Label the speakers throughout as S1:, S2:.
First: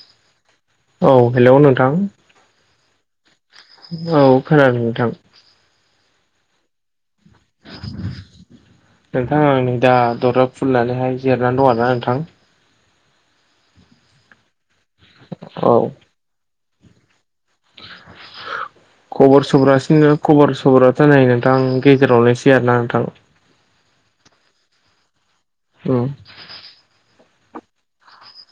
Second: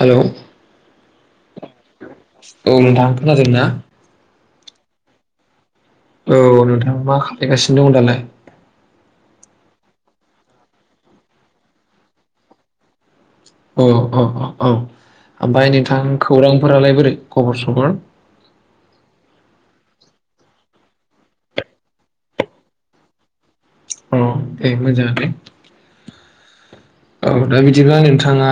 S1: Hello
S2: औ hello नोंथां
S1: नोंथां खोनादोंना
S2: औ खोनादों नोंथां।
S1: औ नोंथाङा मा खालायगासिनो दङ' दालाय?
S2: आङो दा दरजा खुलिनानैहाय जिरनानै दं आरोना नोंथां।
S1: औ औ औ औ
S2: औ
S1: ओमफ्राय नोंथां खौरां फोरालाय बोरै खबर सबर?
S2: खबर सबरासिनो खबर सबराथ' नै नोंथां गेजेरावनायसै आरोना नोंथां।
S1: अ दे मोजाङानो।
S2: ओम।
S1: औ दा बिदिब्ला नोंथाङा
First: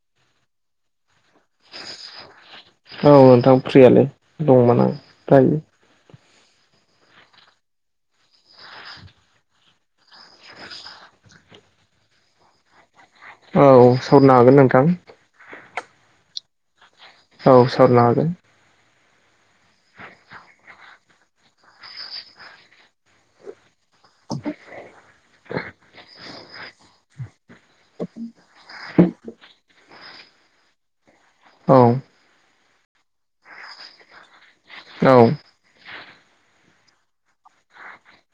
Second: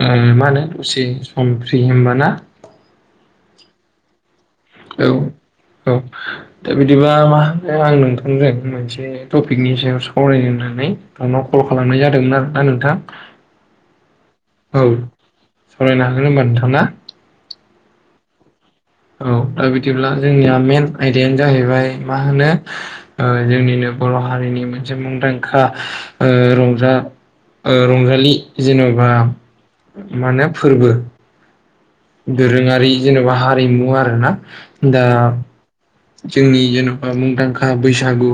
S1: मा ओ होनो दसे सम फ्रि होमबा ना?
S2: औ नोंथां फ्रियालाय दंमोन आं
S1: औ
S2: दायो।
S1: औ दा बिदिबा मा होनो आं नोंथांजों मोनसे टपिकनि सायाव सावरायनो होननानै नोंनाव कल खालामनाय जादोंमोन आरोना नोंथां।
S2: औ सावरायनो हागोन
S1: औौ
S2: नोंथां।
S1: सावरायनो हागोन होमबा नोंथां ना?
S2: औ सावरायनो हागोन।
S1: औ दा बिदिब्ला जोंनिया मेन आयदायानो जाहैबाय मा होनो ओ जोंनिनो बर' हारिनि मोनसे मुंदांखा ओ रंजा ओ रंजालि जेन'बा मा होनो फोरबो। दोरोङारि जेन'बा हारिमु आरोना दा
S2: हागोन औ
S1: जोंनि जेन'बा मुंदांखा बैसागु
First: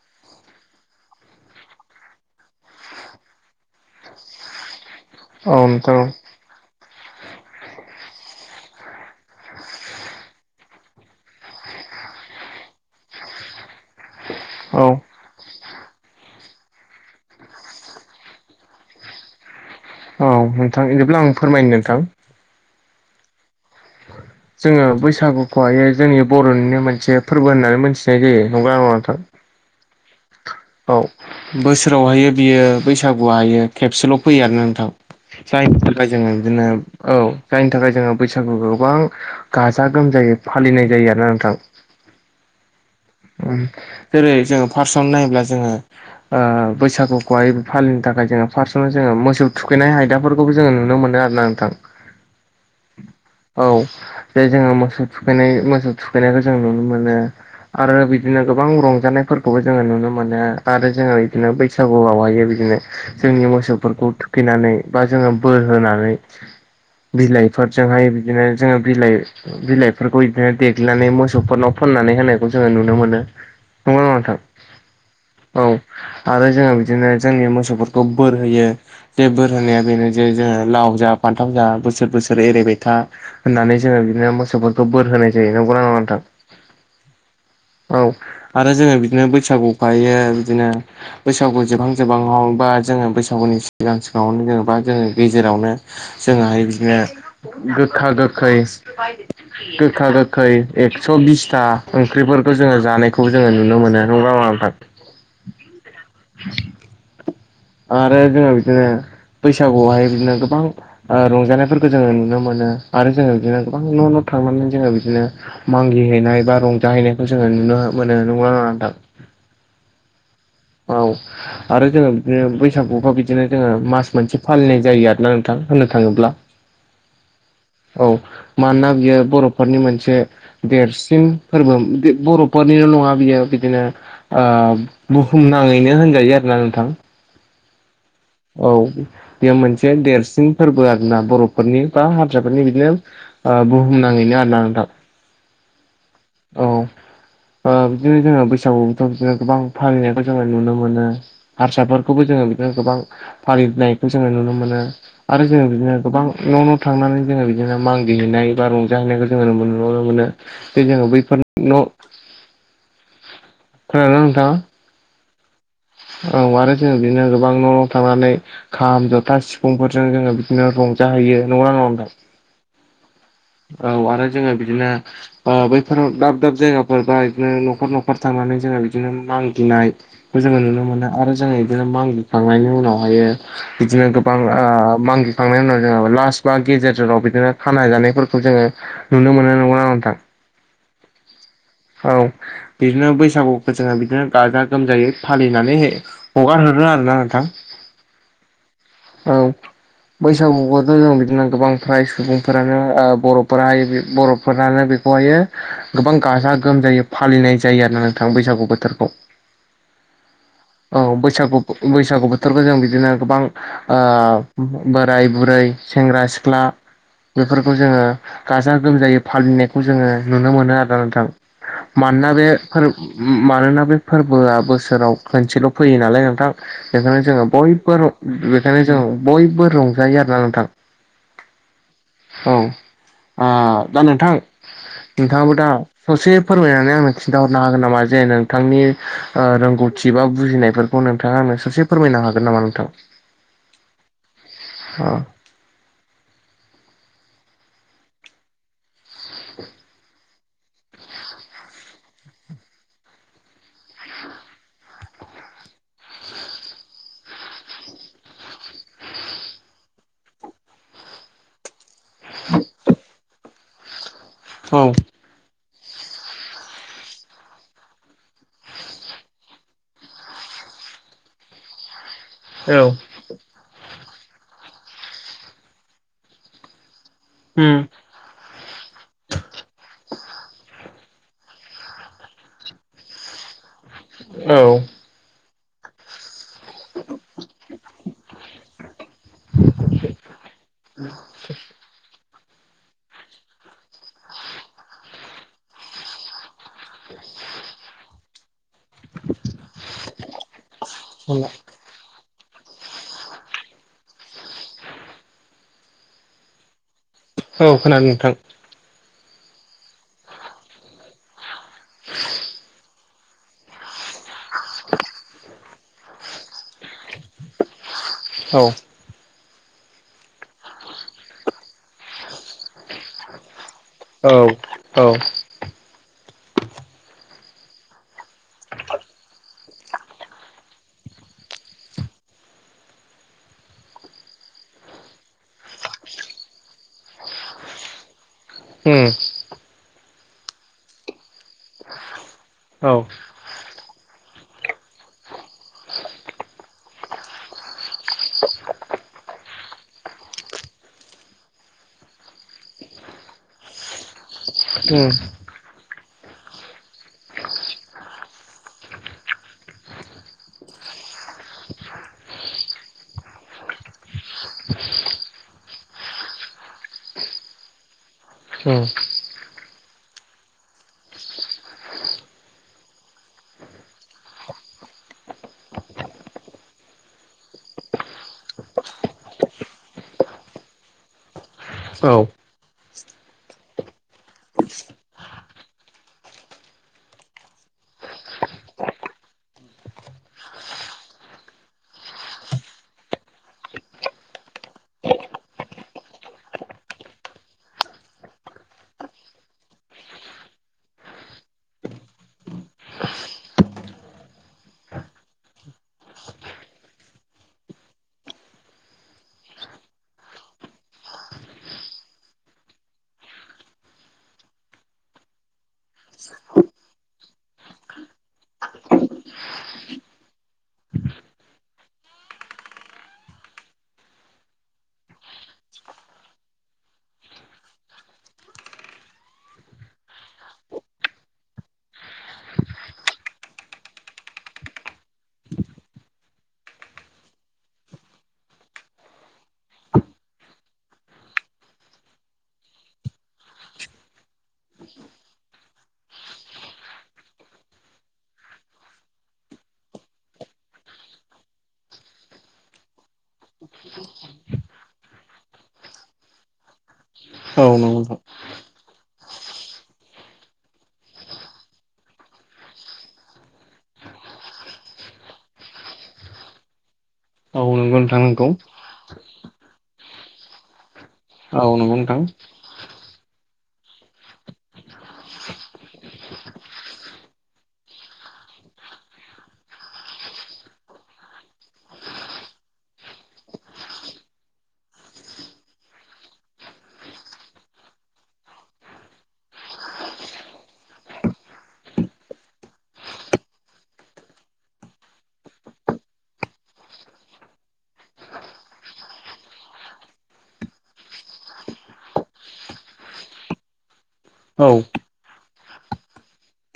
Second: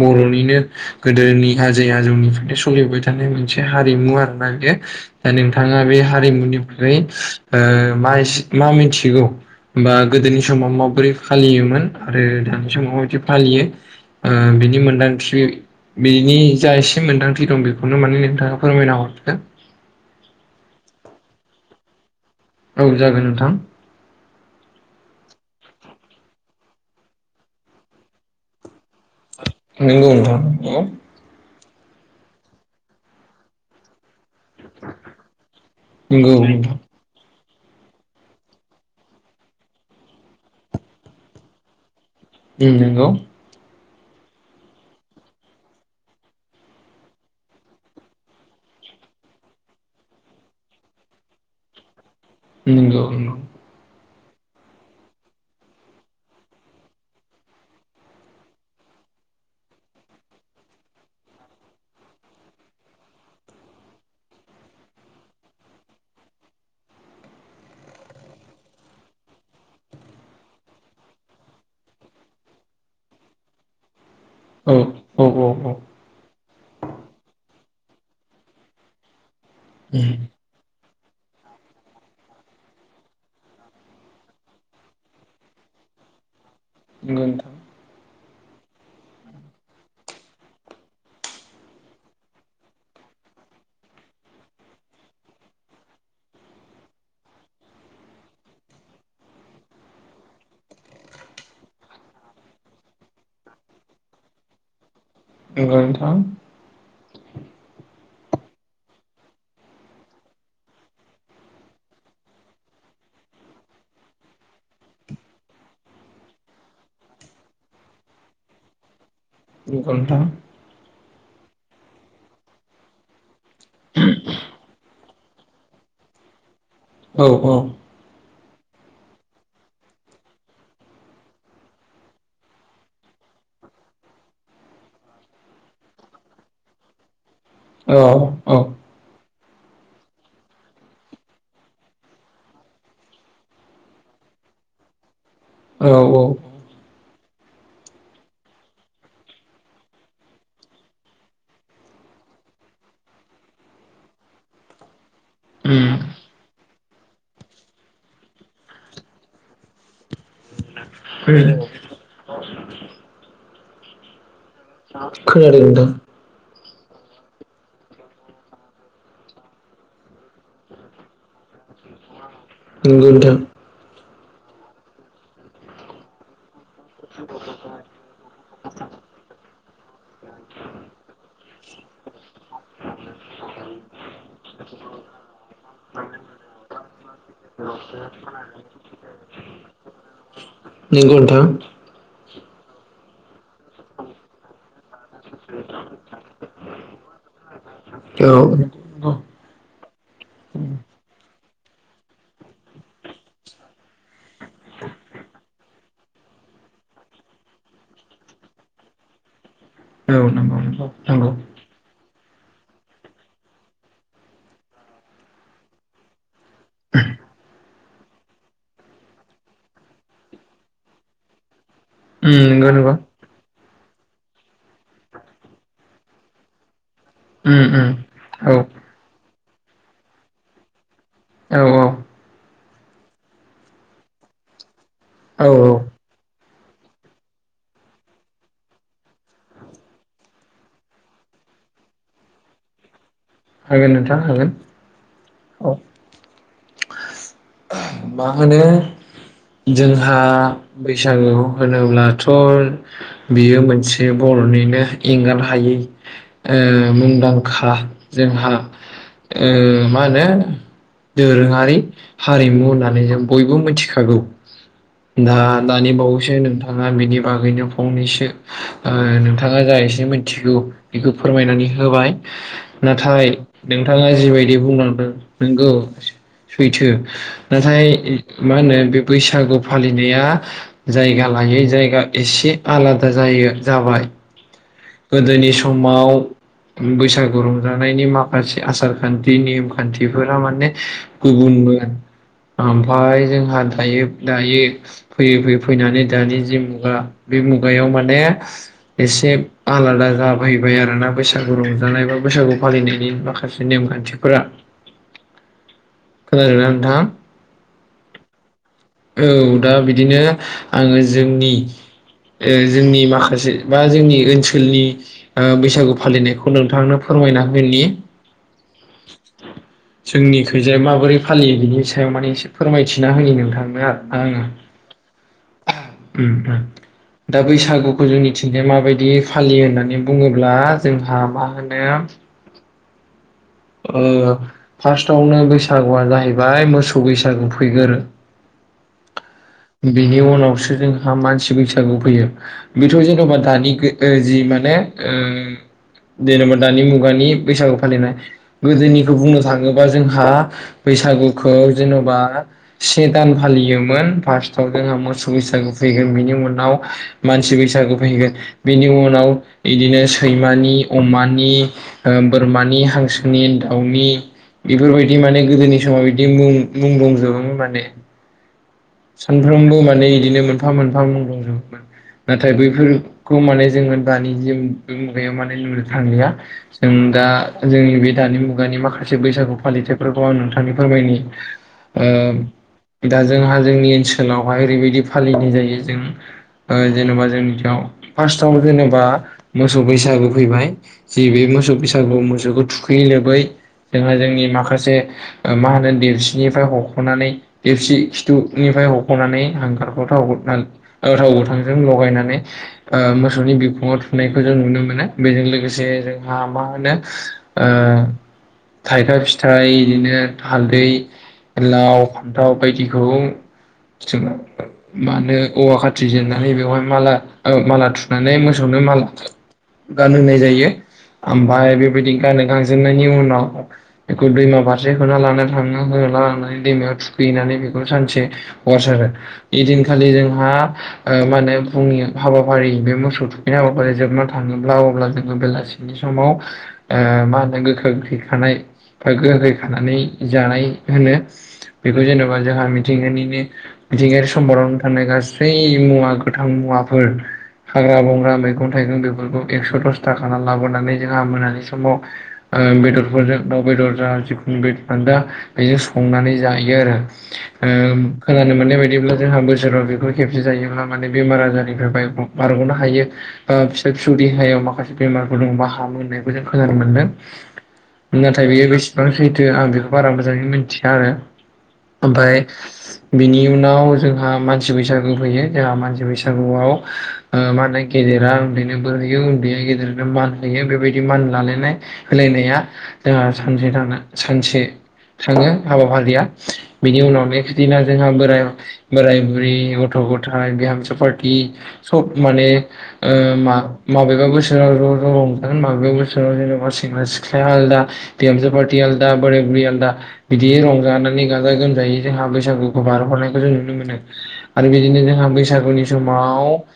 S1: बर'निनो गोदोनि आजै आजौनिफ्राय सोलिबाय थानाय मोनसे हारिमु आरोना बेयो। दा
S2: औ
S1: नोंथाङा
S2: नोंथां
S1: बे हारिमुनिफ्राय ओ मा एसे मा मिथिगौ बा गोदोनि समाव माबोरै फालियोमोन आरो दानि समाव माबादि फालियो ओ बिनि
S2: औ औ
S1: मोन्दांथि बिनि जा एसे मोन्दांथि दं बेखौनो माने नोंथाङा फोरमायना हरदो।
S2: औ नोंथां बिदिब्ला आं फोरमायनो नोंथां।
S1: औ जागोन नोंथां।
S2: जोङो बैसागुखौहाय जोंनि बर'निनो मोनसे फोरबो होननानै मोनथिनाय जायो। नंगौना नङा नोंथां?
S1: नोंगौ नोंथां।
S2: औ
S1: नंगौ
S2: बोसोरावहायो बियो बैसागुवाहायो खेबसेल' फैयो आरोना नोंथां। जायनि थाखाय
S1: नंगौ
S2: जोङो बिदिनो
S1: नोंथां
S2: औ जायनि थाखाय जोङो बैसागुखौ गोबां गाजा गोमजायै फालिनाय जायो आरोना नोंथां।
S1: उम नों
S2: उम। जेरै जोङो फार्स्टआवनो नायोब्ला जोङो ओ बैसागुखौहाय फालिनो थाखाय जोङो फार्स्टआवनो जोङो ओम मोसौ थुखैनाय आयदाफोरखौबो जोङो नुनो मोनो आरो ना नोंथां।
S1: ओम नोंगौ नोंगौ।
S2: बे जोङो मोसौ थुखैनाय मोसौ थुखैनायखौ जों नुनो मोनो। आरो बिदिनो गोबां रंजानायफोरखौबो जोङो नुनो मोनो आरो जोङो बिदिनो बैसागुआवहाय बिदिनो जोंनि मोसौफोरखौ थुखैनानै बा जोङो बोर होनानै बिलाइफोरजोंहाय बिदिनो जोङो बिलाइ बिलाइफोरखौ बिदिनो देग्लिनानै मोसौफोरनाव फोननानै होनायखौ जोङो नुनो मोनो नंगौना नङा नोंथां? औ आरो जोङो बिदिनो जोंनि मोसौफोरखौ बोर होयो। जे बोर होनाया बेनो
S1: औ
S2: जे जोंहा लाव जा फानथाम जा बोसोर बोसोर एरायबाय था होननानै जोङो बिदिनो मोसौफोरखौ बोर होनाय जायो। नंगौना नङा नोंथां? [inaudible]
S1: नोंगौ नोंथां।
S2: औ आरो जोङो बिदिनो बैसागुखौ हायो बिदिनो बैसागु जोबहां जोबहाङाव बा जोङो बैसागु नि सिगां सिगाङावनो जेनेबा जोङो गेजेरावनो जोङोहाय बिदिनो गोखा गोखै गोखा गोखै एक्स' बिसथा ओंख्रिफोरखौ जोङो जानायखौबो जोङो नुनो मोनो। नोंगौ ना नङा नोंथां?
S1: नोंगौ नोंथां।
S2: आरो जोङो बिदिनो बैसागुआवहाय बिदिनो गोबां रंजानायफोरखौ जोङो नुनो मोनो। आरो जोङो बिदिनो गोबां न' न' थांनानै जोङो बिदिनो मागि हैनाय बा रंजाहैनायखौ जोङो नुनो मोनो नंगौना नङा नोंथां?
S1: नोंगौ नोंथां।
S2: औ आरो जोङो बिदिनो बैसागु अबा बिदि नो जोङो मास मोनसे फालिनाय जायो आरोना नोंथां होननो थाङोब्ला।
S1: औ
S2: औ। मानोना बियो बर'फोरनि मोनसे देरसिन फोरबो बर'फोरनिल' नङा बियो बिदिनो ओ बुहुमनाङैनो होनजायो आरोना नोंथां।
S1: औ
S2: औ बेयो मोनसे देरसिन फोरबो आरोना बर'फोरनि बा हास्राफोरनि बिदिनो बुहुम नाङैनो आरोना नोंथां
S1: औ औ।
S2: बिदिनो जोङो बैसागुखौथ बिदिनो गोबां फालिनायखौ जोङो नुनो मोनो हारसाफोरखौबो जोङो गोबां फालिनायखौ जोङो नुनो मोनो आरो जों
S1: उम
S2: बिदिनो गोबां न' न' थांनानै जोङो बिदिनो मागि हैनाय बा रंजाहैनायखौ जों नुनो मोनो। जोङो बैफोर न'
S1: [inaudible]
S2: खोनादोंना नोंथाङा?
S1: खोनादों नोंथां।
S2: औ आरो जों बिदिनो गोबां न' न' थांनानै खाम जथा सिफुंफोरजों जोङो बिदिनो रंजाहैयो नंगौना [inaudible]
S1: नोंगौ नोंथां
S2: औ आरो जोङो बिदिनो बैफोराव दाब दाब जायगा फोरबा बिदिनो न'खर न'खर थांनानै जोङो बिदिनो मागियो मागिनायखौ जोङो नुनो मोनो आरो जोङो बिदिनो मागि खांनायनि उनावहायो बिदिनो गोबां ओ मागिखांनायनि उनाव जो लास बा गेजेराव बिदिनो खाना जानायफोरखौ जोङो नुनो मोनो नंगौना नङा नोंथां?
S1: नंगौ नोंथां नंगौ नोंथां
S2: औ बिदिनो बैसागुखौ जोङो बिदिनो गाजा गोमजायै फालिनानै हगारहरो आरोना नोंथां।
S1: औ
S2: औ बैसागुखौथ' जों बिदिनो गोबां फ्राय सुबुंफोरानो बर'फोराहाय बर'फोरानो बेखौहायो गोबां गाजा गोमजायै फालिनाय जायो आरोना नोंथां बैसागु बोथोरखौ
S1: नंगौ नंगौ
S2: औ
S1: नंगौ
S2: बैसागु बैसागु बो जों बिदिनो गोबां ओ बोराइ बुरै सेंग्रा सिख्ला सिख्ला बेफोरखौ जोङो गाजा गोमजायै फालिनायखौ जोङो नुनो मोनो आरोना नोंथां। मानोना
S1: उम नंगौ
S2: बेफोर
S1: नंगौ
S2: मानोना बे फोरबोआ बोसोराव खनसेल' फैयो नालाय नोंथां। बेखायनो जोङो
S1: उम उम
S2: बयबो
S1: औ
S2: बेखायनो जों बयबो रंजायो आरोना नोंथां।
S1: औ औ
S2: औ ओ दा नोंथां।
S1: औ
S2: नोंथाङाबो दा ससे फोरमायनानै आंनो खिन्था हरनो हागोन नामा जे नोंथांनि रोंगौथि बा बुजिनायफोरखौ नोंथाङा आंनो ससे फोरमायनो हागोन नामा नोंथां?
S1: हागोन नोंथां हागोन
S2: औ
S1: औ। मा होनो जोंहा बैसागु होनोब्लाथ' बियो मोनसे बर' निनो एंगार हायै मुंदांखा जोंहा ओ मा होनो दोरोङारि हारिमु होननानै जों बयबो मिथिखागौ
S2: औ
S1: दा‌ दानि बावैसो नोंथाङा बेनि बागैनो फंनैसो ओ नोंथाङा जा एसे मिथिगौ बेखौ फोरमायनानै होबाय। नाथाय नोंथाङा जिबायदि बुंलांदों नोंगौ सैथो।
S2: उम
S1: नाथाय मा होनो बे बैसागु फालिनाया जायगा लायै जायगा एसे आलादा जायो जाबाय।
S2: औ
S1: गोदोनि समाव बैसागु रंजानायनि माखासे आसार खान्थि नेम खान्थिफोरा माने गुबुन मोन। आमफाय जोंहा दायो दायो फैयै फैयै फैनानै दानि जि मुगा बे मुगायाव माने एसे आलादा जाफैबाय आरोना बैसागु रंजानाय बाबो बैसागु फालिनायनि माखासे नेमखान्थिफोरा खोनादों ना नोंथाङा?
S2: औ खोनादों नोंथां।
S1: औ दा बिदिनो आङो जोंनि ओ जोंनि ओ जोंनि माखा से बा जोंनि ओनसोलनि ओ बैसागु फालिनायखौ नोंथांनो फोरमायना होनि।
S2: औ।
S1: जोंनि खैजाय माबोरै फालियो बिनि सायाव माने एसे फोरमायथिना होनि नोंथां।
S2: औ औ।
S1: उम उम। दा बैसागुखौ जोंनि थिंजाय माबायदि फालियो होननानै बुङोब्ला जोंहा मा होनो [unintelligible] ओ फार्स्टआवनो बैसागुआ जाहैबाय मोसौ बैसागु फैगोरो।
S2: उम
S1: बिनि उनावसो जोंहा मानसि बैसागु फैयो बेथ'
S2: औ
S1: जेन'बा दानि गो ओ जि माने ओ जेनेबा दानि मुगानि बैसागु फालिनाय। गोदोनिखौ बुंनो थाङोबा जोंहा बैसागुखौ जेन'बा से दान फा लियोमोन फार्स्थआव जोङो मोसौ बैसागु फैगोन, बिनि उनाव मानसि बैसागु फैगोन, बिनि उनाव बिदिनो सैमानि अमानि ओ बोरमानि, हांसोनि, दाउनि बेफोरबायदि माने गोदोनि समाव बिदि मुं मुं दंजोबोमोन माने। सानफ्रोमबो माने बिदिनो मोनफा मोनफा मुं दंजुबोमोन। नाथाय बैफोरखौ माने जोङो दानि जों बे मुगायाव माने नुनो थांलिया जों दा जोंनि बे दानि मुगानि माखासे बैसागु फालिथाइफोरखौ आं नोंथांनो फोरमायनि। ओ दा जोंहा जोंनि ओनसोलावहाय ओरैबायदि फालिनाय जायो जों ओ जेनेबा जोंनिथियाव फार्स्टआवनो जेनेबा मोसौ बैसागु फैबाय जि बे मोसौ बैसागुआव मोसौखौ थुखैयै लोबै जोंहा जोंनि माखासे मा होनो देेरसिननिफ्राय हख'नानै देरसि ननिफ्राय हख'नानै हांगारखौखौ थाव गोथां ओ थाव गोथांजों लगायनानै ओ मोसौनि बिखुङाव थुनायखौ जों नुनो मोनो बेजों लोगोसे जोंहा मा होनो ओ थाइखा फिथाइ बिदिनो हालदै, लाव, फान्थाव बायदि खौ मानो औवा खाथि जेननानै बेवहाय माला ओ माला थुनानै मोसौ नो माला गानहोनाय जायो। आमफाय बेबायदि गानहो गांजोबनायनि उनाव बेखौ दैमा फारसे होना लाना थाङो। होना लांनानै दैमायाव थुखैनानै बे खौ सानसे हगारसारो ऐदिनखालि जोंहा ओ मा होनो फुंनि हाबाफारि बे मोसौ थुखैनाय हाबाफारि जोबनानै थाङोब्ला अब्ला जोङो बेलासिनि समाव ओ मा होनो गो खा गोैखै खानाय ओ गोखै खानानै जानाय होनो बेखौ जेनेबा जोंहा मिथिंगानिनो मिथिंगायारि सम्पदावनो थानाय गासै मुवा, गोथां मुवाफोर हाग्रा बंग्रा, मैगं थाइगं बेफोरखौ एक्स' दसथा खाना लाबोनानै जोंहा मोनानि समाव ओ बेदरफोरजों दाउ बेदर जा जिखुनु दा बेजों संनानै जायो आरो, ओ
S2: उम उम
S1: खोनानो मोननाय बायदिब्ला जोंहा बोसोराव बेफोर खेबसे जायोब्ला माने बेमार आजारनिफ्राय बाय बारग'नो हायो ओ फिसा फिसौ देहायाव माखासे बेमारफोर दंङबा हामो होननायखौ जों खोनानो मोनदों,
S2: औ, नंगौ नोंथां। औ नंगौ नोंथां
S1: नाथाय
S2: नंगौ
S1: बेयो बेसेबां सैथो आं बेखौ बारा मोजांङै मिथिया आरो,
S2: औ नंगौ नोंथां।
S1: ओमफाय बिनि उनाव जोंहा मानसि बैसागु फैयो जोंहा मानसि बैसागुआव ओ मा होनोखि गेदेरा उन्दैनो बोर होयो, उन्दैया गेदेरनो मान होयो बेबायदि मान लालायनाय होलायनाया जोंहा सानसे थाना सानसे थांङो हाबाफारिया बिनि उनाव नेक्स दिना जोंहा बोराय-बोराय, बुरै, गथ'-गथाय बिहामजो पारति सब माने ओ मा माबेबा बोसोराव ज' ज' रंजागोन माबेबा बोसोराव जेनेबा सेंग्रा, सिख्ल आलादा, बिहामजो पारति आलदा, बोराय-बुरै आलदा, बिदियै रंजानानै गाजा-गोमजा जायै जोंहा बैसागुखौ बारहरनायखौ जों नुनो मोनो। आरो
S2: औ
S1: बिदिनो जोंहा बैसागुनि समाव ओ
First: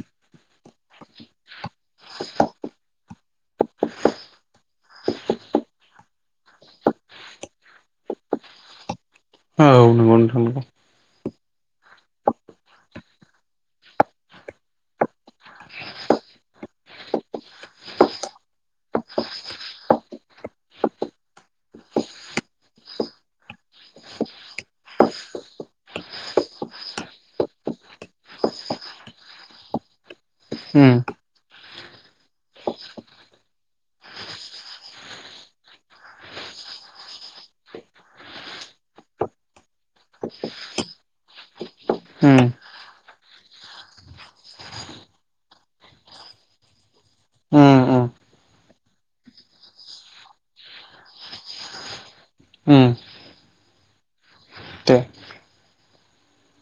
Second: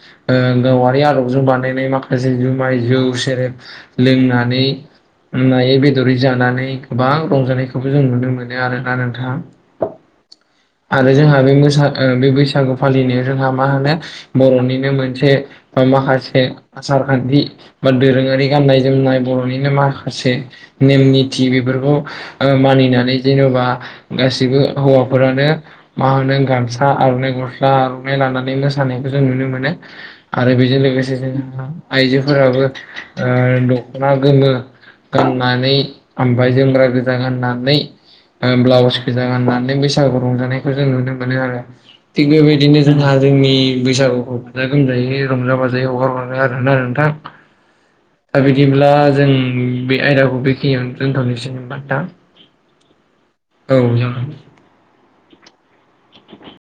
S1: गावारि आदबजों बानायनाय माखासे जुमाय जौ सेरेब लोंनानै नायै बेदरै जानानै गोबां रंजानायखौबो जों नुनो मोनो आरोना नोंथां,
S2: औ
S1: ।
S2: नंगौ नोंथां। नंगौ औ,
S1: आरो जोंहा बे मोसा बे बैसागु फालिनायाव जोंहा मा होनो बर'निनो मोनसे बा माखासे आसार खान्थि बा दोरोंङारि गाननाय जोमनाय बर'निनो माखासे नेम निथि बेफोरखौ ओ मानिनानै जेन'बा गासिबो हौवाफोरानो मा होनो गामसा, आर'नाइ गस्ला, आर'नाइ लानानै मोसानायखौ जों नुनो मोनो, । आरो बेजों
S2: उम
S1: लोगोसे जोंहा आइजोफोराबो ओ दख'ना गोमो गाननानै ओमफ्राय जोमग्रा गोजा गाननानै, ओ ब्लाउस गोजा गाननानै, गानानै बैसागु रंजानायखौ जों नुनो मोनो आरो। थिग
S2: उम
S1: बेबायदिनो जोंहा जोंनि बैसागुखौ [inaudible] [unintelligible] रंजा बाजायै हगार हरो आरो आरो नोंथां,
S2: उम उम
S1: दा बिदिब्ला जों बे आयदाखौ बेखिय दोनथ'निसै ओमबा दा?
S2: ओं।
S1: औ जागोन,
S2: दे
S1: [inaudible]